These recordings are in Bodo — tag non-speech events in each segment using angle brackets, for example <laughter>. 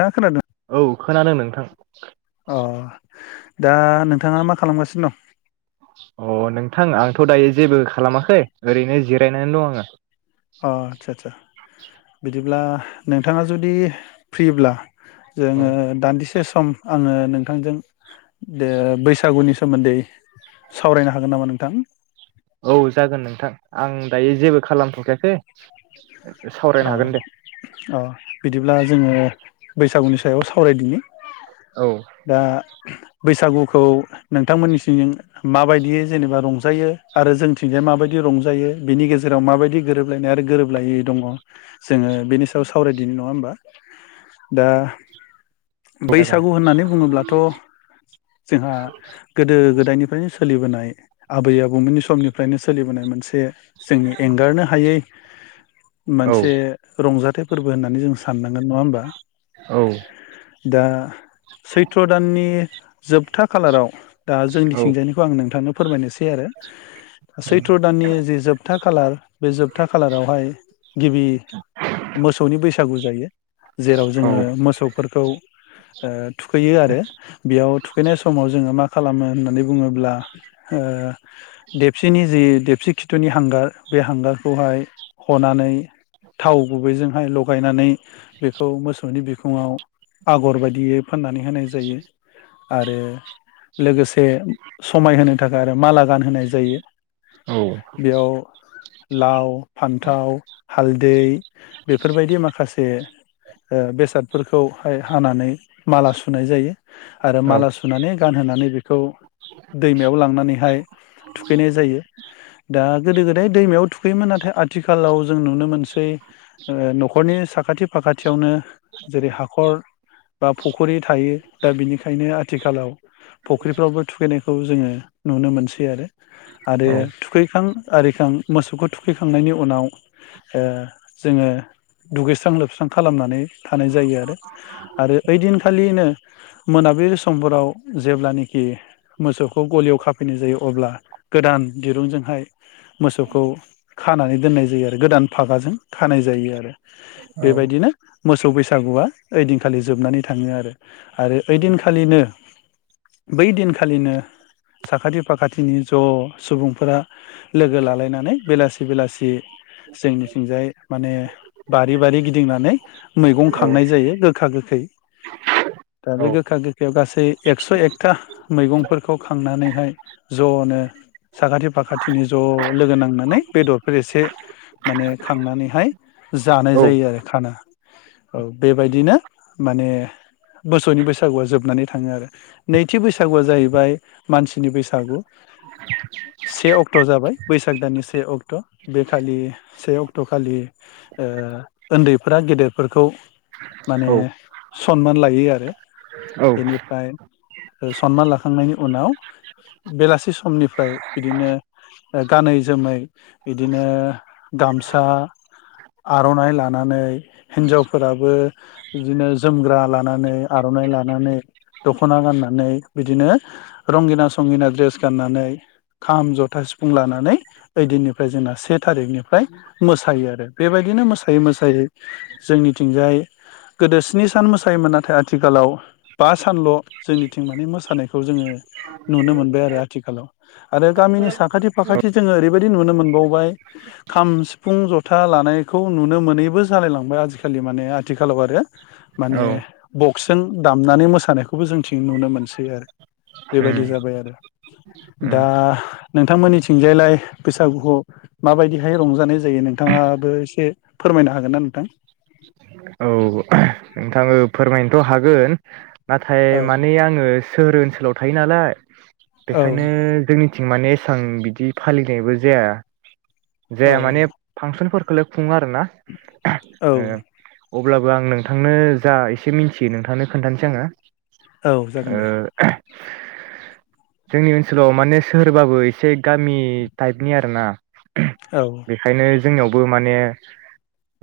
दा खोनादो औ खोनादों नोंथां अ दा नोंथांङा मा खालामगासिनो दं अ नोंथां आंथ' दायो जेबो खालामाखै ओरैनो जिरायनानै दं आङो अ आदसा आदसा बिदिब्ला नोंथांङा जुदि फ्रिब्ला औ जोङो दान्दिसे से सम आङो नोंथांजों दो बैसागुनि सोमोन्दै सावरायनो हागोन नामा नोंथां। औ जागोन नोंथां आं दायो जेबो खालाम थ'खायाखै। अह अह बिदिब्ला जोंङो बैसागुनि सायाव सावरायदिनि औ दा बैसागुखौ नोंथांमोननि सिं माबायदियै जेनेबा रंजायो आरो जोंथिंजाय माबायदि रंजायो बिनि गेजेराव माबायदि गोरोबलायनाय आरो गोरोबलायै दङ। जोङो बेनि सायाव सावरायदिनि नङा ओमबा । दा जागोन बैसागु होननानै बुङोब्लाथ' जोंहा गोदो गोद--। दायनिफ्रायनो सोलिबोनाय आबै आबौमोननि समनि फ्रायनो सोलिबोनाय मोनसे जोंनि एंगारनो हायै औ मोनसे र रंजाथाइ फोरबो होननानै जों साननांगोन नङा होमबा औ दा सैथ्र' दाननि जोबथा खालाराव दा औ जोंनिथिंजायानिखौ आं नोंथांनो फोरमायनोसै आरो सैथ्र' दाननि जि जोबथा खालार बे जोबथा खालारावहाय गिबि मोसौनि बैस सागु जायो जेराव औ जोङो मोसौफोरखौ ओ थुखैयो आरो बेयाव थुखैनाय समाव जोङो माखा खालामो होननानै बुङोब्ला ओ देबसिनि जि देबसि खिथुनि हांगार बे हांगारखौहाय हनानै थाव गुबैजोंहाय लगायनानै बेखौ मोसौनि बिखुङाव आगर बायदियै फोननानै होनाय जायो आरो लोगोसे समायहोनो थाखाय आरो माला गानहोनाय जायो औ बेयाव लाव फान थाव हालदै बेफोरबायदि माखासे ओ बेसादफोरखौहाय हानानै माला सुनाय जायो आरो औ माला सुनानै गान होनानै बे खौ दैमायाव लांनानैहाय थुखैनाय जायो दा गोदो गोदाय दैमायाव थुखैयोमोन नाथाय आथिखालाव जों नुनो मोनस सै ओ न'खरनि साखाथि फाखाथियावनो जेरै हाखर बा फुखरि थायो। दा बिनिखायनो आथिखालाव फुख्रिफ्रावबो थुखैनाय खौ जोङो नुनो मोनसै आरो आरो औ थुखैखां आरिखां मोसौखौ थुखैखांनायनि उनाव ओ जोङो दुगैस्रां लोबस्रां खालामनानै थानाय जायो आरो आरो ओइदिनखालिनो मोनाबिलि समफोराव जेब्लानोखि मोसौखौ गलियाव खाफैनाय जायो अब्ला गोदान दिरुंजोंहाय मोसौखौ खानानै दोननाय जायो गोदान फागाजों खानाय जायो आरो औ बेबायदिनो मोसौ बैसागुआ ओइदिनखालि जोबनानै थाङो आरो आरो ओइदिनखालिनो बै दिनखालिनो साखाथि फाखाथिनि ज सुबुंफोरा लोगो लालायनानै बेलासि बेलासि जोंनिथिंजाय माने बारि बारि गिदिंनानै मैगं खांनाय जायो गोखा गोखै दा औ बे गोखा गोखैयाव गासै एक्स एकथा मैगंफोरखौ खांनानैहाय जनो साखाथि फाखाथिनि ज लोगो नांनानै बेदरफोर एस माने खांनानैहाय जानाय जायो आरो खाना। औ बेबायदिनो माने मोसौनि बैसागुआ जोबनानै थाङो आरो नैथि बैसागुआ जाहैबाय मानसिनि बैसागु से अक्ट जाबाय बैसाग दाननि स से अक्ट बे थ खालि ओ उन्दैफ्रा गेदेरफोरखौ माने सनमान लायो आरो बेनिफ्राय सन्मान लाखांनायनि उनाव बेलासि समनिफ्राय बिदिनो गानै जोमै बिदि नो गामसा आरनाइ लानानै हिनजावफोराबो बिदिनो जोमग्रा लानानै आरनाइ लानानै दखना गाननानै बिदिनो रंगिना संगिना द्रेस गाननानै खाम, जथा, सिफुं लानानै ओइदिननिफ्राय जोंना से थारिखनिफ्राय मोसायो आरो बेबायदिनो मोसायै मोसायै जोंनिथिंजाय गोदो स्नि सान मोसायोमोन नाथाय आथिखालाव बा सानल जोंनिथिं माने मोसानायखौ जोङो नुनो मोनबाय आरो आथिखालाव आरो गामिनि साखाथि फाखाथि जोङो ओरै बेबायदि नुनो मोनबावबाय खाम सिफुं जथा लानायखौ नुनो मोनैबो जालायलांबाय आजिखालि माने आथिखालाव आरो माने बक्सजों दामनानै मोसानायखौबो जोंथिं नुनो मोनसै आरो बेबायदि उम जाबाय आरो उम दा नोंथांमोननिथिंजायलाय बैसागुखौ माबायदिहाय रंजानाय जायो नोंथाङाबो एसे फोरमायनो हागोन ना नोंथां नोंथाङो फोरमायनोथ हागोन नाथाय औ माने आङो सोहोर ओनसोलाव थायो नालाय औ बेखायनो जोंनि थिं माने एसां बिदि फालिनायबो जाया जाया माने फांसनफोर खोलोब सुङो आरो ना <inaudible> औ ओ अब्लाबो आं नों नोंथांनो जा एसे मिनथियो नोंथांनो खोन्थानोसै आङो औ जागोन दे। ओ जोंनि ओनसोलाव माने सोहोरबाबो एसे गामि टाइपनि आरोना <unintelligible> औ बेखायनो जोंनियावबो माने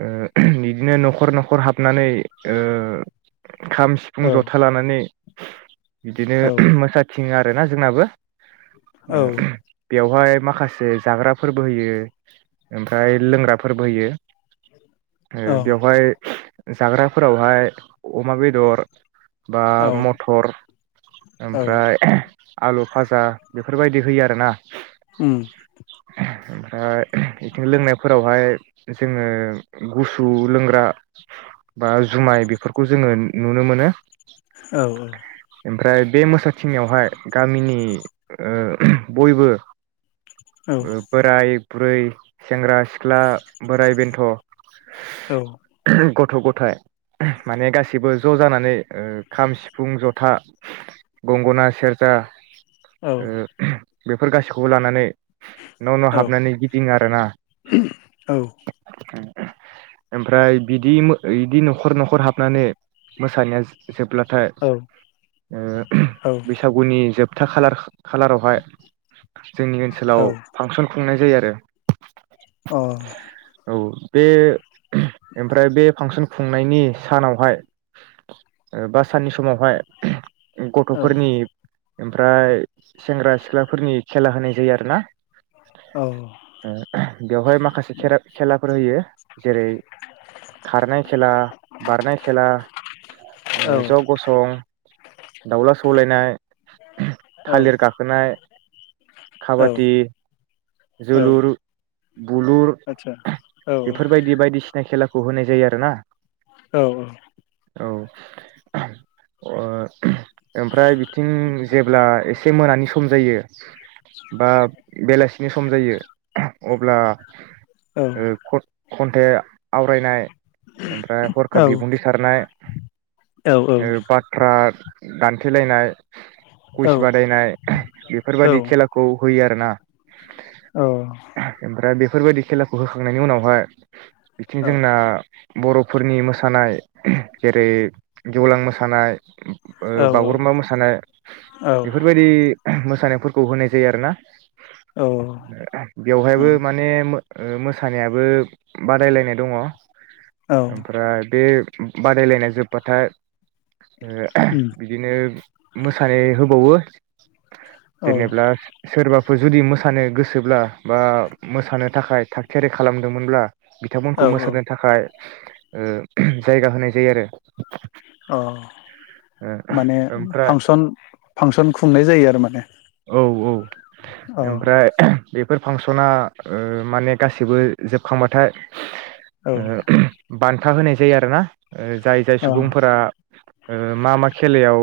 ओ <unintelligible> इदिनो नखर नखर हाबो हाबनानै ओ खाम औ सिफुं जथा लानानै बिदिनो औ <unintelligible> मोसाथि थाङो आरो ना जोंनाबो औ ओ <unintelligible> बेवहाय माखासे जाग्राफोरबो होयो ओमफ्राय लोंग्राफोरबो होयो । ओ बेवहाय जाग्राफोरावहाय अमा बेदर बा औ मटर औ ओमफ्राय आलु फाजा बेफोरबायदि होयो आरोना उम । ओमफ्राय ओहोम बिथिं लोंनायफोरावहाय जोङो गुसु लोंग्रा बा जुमाय बेफोरखौ जोङो नुनो मोनो । औ औ । बे मोसाथिं नायावहाय गामिनि <unintelligible> बयबो औ ओ बोराय बुरै सेंग्रा सिख्ला बोराय बेन्थ औ । गथ गथायाइ ओ माने गासैबो ज जानानै ओ खाम सिफुं जथा गंगना सेरजा औ अ ओ बेफोर गासैखौबो लानानै न' न' औ हाबनानै गिदिङो आरोना उम ओमफ्राय बिदि इदि नख'र नख'र हाबनानै मोसानाया जोब्लाथाय औ ओ बैसागुनि जोब था खालार खा खालारावहाय जोंनि ओनसोलाव फांसन खुंनाय जायो आरो <inaudible> औ औ बे ओमफ्राय बे फांसन खुंनायनि सानावहाय ओ बास साननि समावहाय गथ'फोरनि ओमफ्राय सेंग्रा सिख्लाफोरनि खेला होनाय जायो आरो ना ओ बेवहाय माखासे खेरा खेलाफोर होयो जेरै खारनाय खेला, बारनाय खेला, ओ औ ज' गसं दावला सौलायनाय थालिर गाखोनाय, खाबादि औ जोलुर, बुलुर आतसा औ बेफोरबायदि बायदिसिना खेला खौ होनाय जायो आरो ना औ औ औ ओ ओमफ्राय बिथिं जेब्ला एसे मोनानि सम जायो बा बेलासि नि सम जायो अब्ला औ ओ ख खन्थे आवरायनाय ओमफ्राय हरखाब बिबुंथि सारनाय औ उम ओ बाथ्रा दानथेलायनाय कुइस बादायनाय बेफोरबादि खेलाखौ होयो आरो ना औ फोरबायदि खेलाखौ होखांनायनि उनावहाय बिथिं जोंना बर'फोरनि मोसानाय जेरै गेवलां मोसानाय बागुरुम्बा मोसानाय बेफोरबायदि म मोसानायफोरखौ होनाय जायो आरोना बेवहायबो माने मोसानायाबो बादायलायनाय दङ । ओमफ्राय बे बादायलायनाय जोब्बाथाय बिदिनो मोसानाय होबावो <inaudible> जेनेब्ला सोरबा बे जुदि मोसा मोसानो गोसोब्ला बा मोसानो थाखाय थाग थियारि खालामदोंमोनब्ला बिथांमोनखौ औ मोसानो थाखाय जायगा होनाय जायो आरो अ ओ माने ओमफ्राय फांसन फांसन खुंनाय जायो आरो माने औ औ औ ओमफ्राय बेफोर फांसना माने गासिबो जोबखांबाथाय औ ओ बान्था होनाय जायो आरो ना जाय जाय सुबुंफोरा मा मा खेलायाव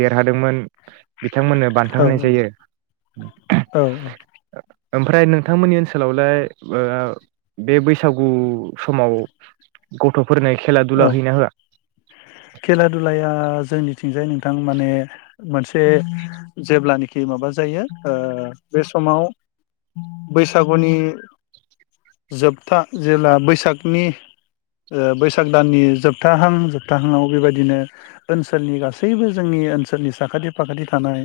देरहादोंमोन बिथांमोननो बान्था होनाय औ जायो । औ ओमफ्राय नोंथांमोननि ओनसोलावलाय बे बैसागु समाव गथ' औ खेला दुलाया जोंनि जाय नोंथां माने मोनसे जेल्बानोखि माबा जायो बे समाव बैसागुनि जोबथा जेब्ला बैसागनि बै सागदाननि जोबथाहां जोबथाहांआव बेबायदिनो ओनसोलनि गासैबो जोंनि ओनसोलनि साखाथि फाखाथि थानाय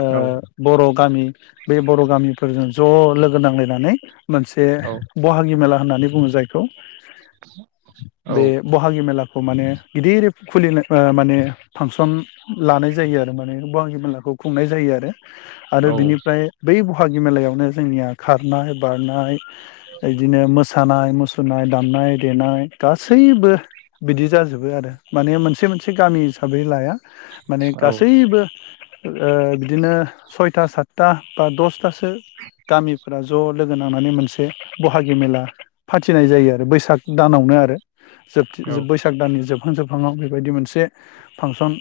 आ औ बर'फ गामि बे बर' गामिफोरजों ज' लोगो नांलायनानै मोनसे औ बाहागि मेला होननानै बुङो जायखौ । <inaudible> बे बहागि मेला खौ माने गिदिर खुलि माने फांसन लानाय जायो आरो माने बाहागि मेलाखौ खुंनाय जायो आरो। आरो औ बिनिफ्राय बै। बहागि मेलायावनो जोंनिया खारनाय बारनाय एदिनो मोसानाय मुसुर। नाय दामनाय देनाय। गासैबो बिदि जाजोबो आरो माने मोनसे मोनसे गामि हिसाबै लाया। माने गासैबो बिदिनो सयथा सातथा बा दसथासो गामिफोरा ज' लोगो नांनानै मोनसे बहागि मेला फाथिनाय जायो आरो बैसाग दानावनो आरो। औ जोबथि बैसाग दाननि जोब। फांसन खालामनाय बायदि मोनसे फांसन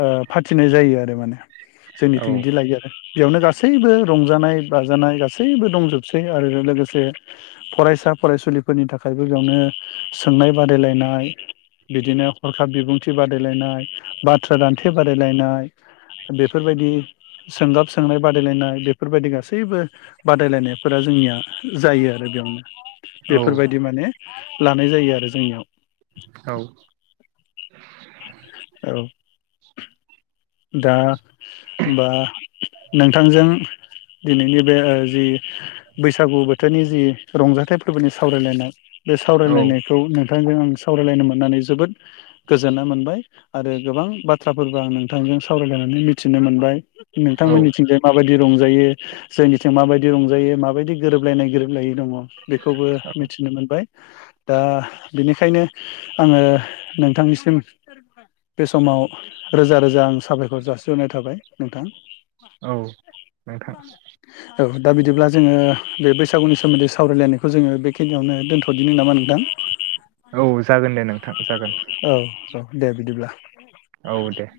ओ फाथिनाय जायो आरो माने। जोंनिथिं बिदि लायो आरो। बेयावनो गासैबो रंजानाय बाजानाय गासैबो दंजोबसै आरो लोगोसे फरायसा फरायसुलिफोरनि थाखायबो बेयावनो सोंनाय बादायलायनाय। बिदिनो हरखाब बिबुं थि बादायलायनाय बाथ्रा दान्थे बादायलायनाय। बेफोरबायदि सोंगाब सोंनाय बादायलायनाय बेफोरबायदि गासैबो बादायलायनायफोरा जोंनिया जायो आरो बेयावनो। औ बेफोरबायदि माने ला नाय जायो आरो जोंनियाव। औ। <inaudible> औ दा होमब्ला नोंथांजों दिनैनि बे जि बैसागु बोथोरनि जि रंजाथाइ फोरबोनि सावरायलायनाय। बे औ सावरायलायनायखौ नोंथांजों आं सावरायलायनो मोननानै जोबोद गोजोन्नाय मोनबाय। आरो गोबां बाथ्राफोरबो आं नोंथांजों सावरायलायनानै मिथिनो मोनबाय। औ नोंथांमोननिथिंजाय माबायदि रंजायो जोंनिथिं माबायदि रंजायो माबायदि गोरोबलायनाय गोरोबलायै दङ। बेखौबो मिथिनो मोनबाय। दा बेनिखायनो आङो नोंथांनिसिम बे समाव रोजा रोजा आं साबायखर जासिहरनाय थाबाय नोंथां । औ नोंथां । औ दा बिदिब्ला जोंङो बे बैसागुनि सोमोन्दै सावरायलायनायखौ जोंङो बेखिनियावनो दोन्थ'दिनो नामा नोंथां? औ जागोन दे नोंथां । औ दे बिदिब्ला औ दे ।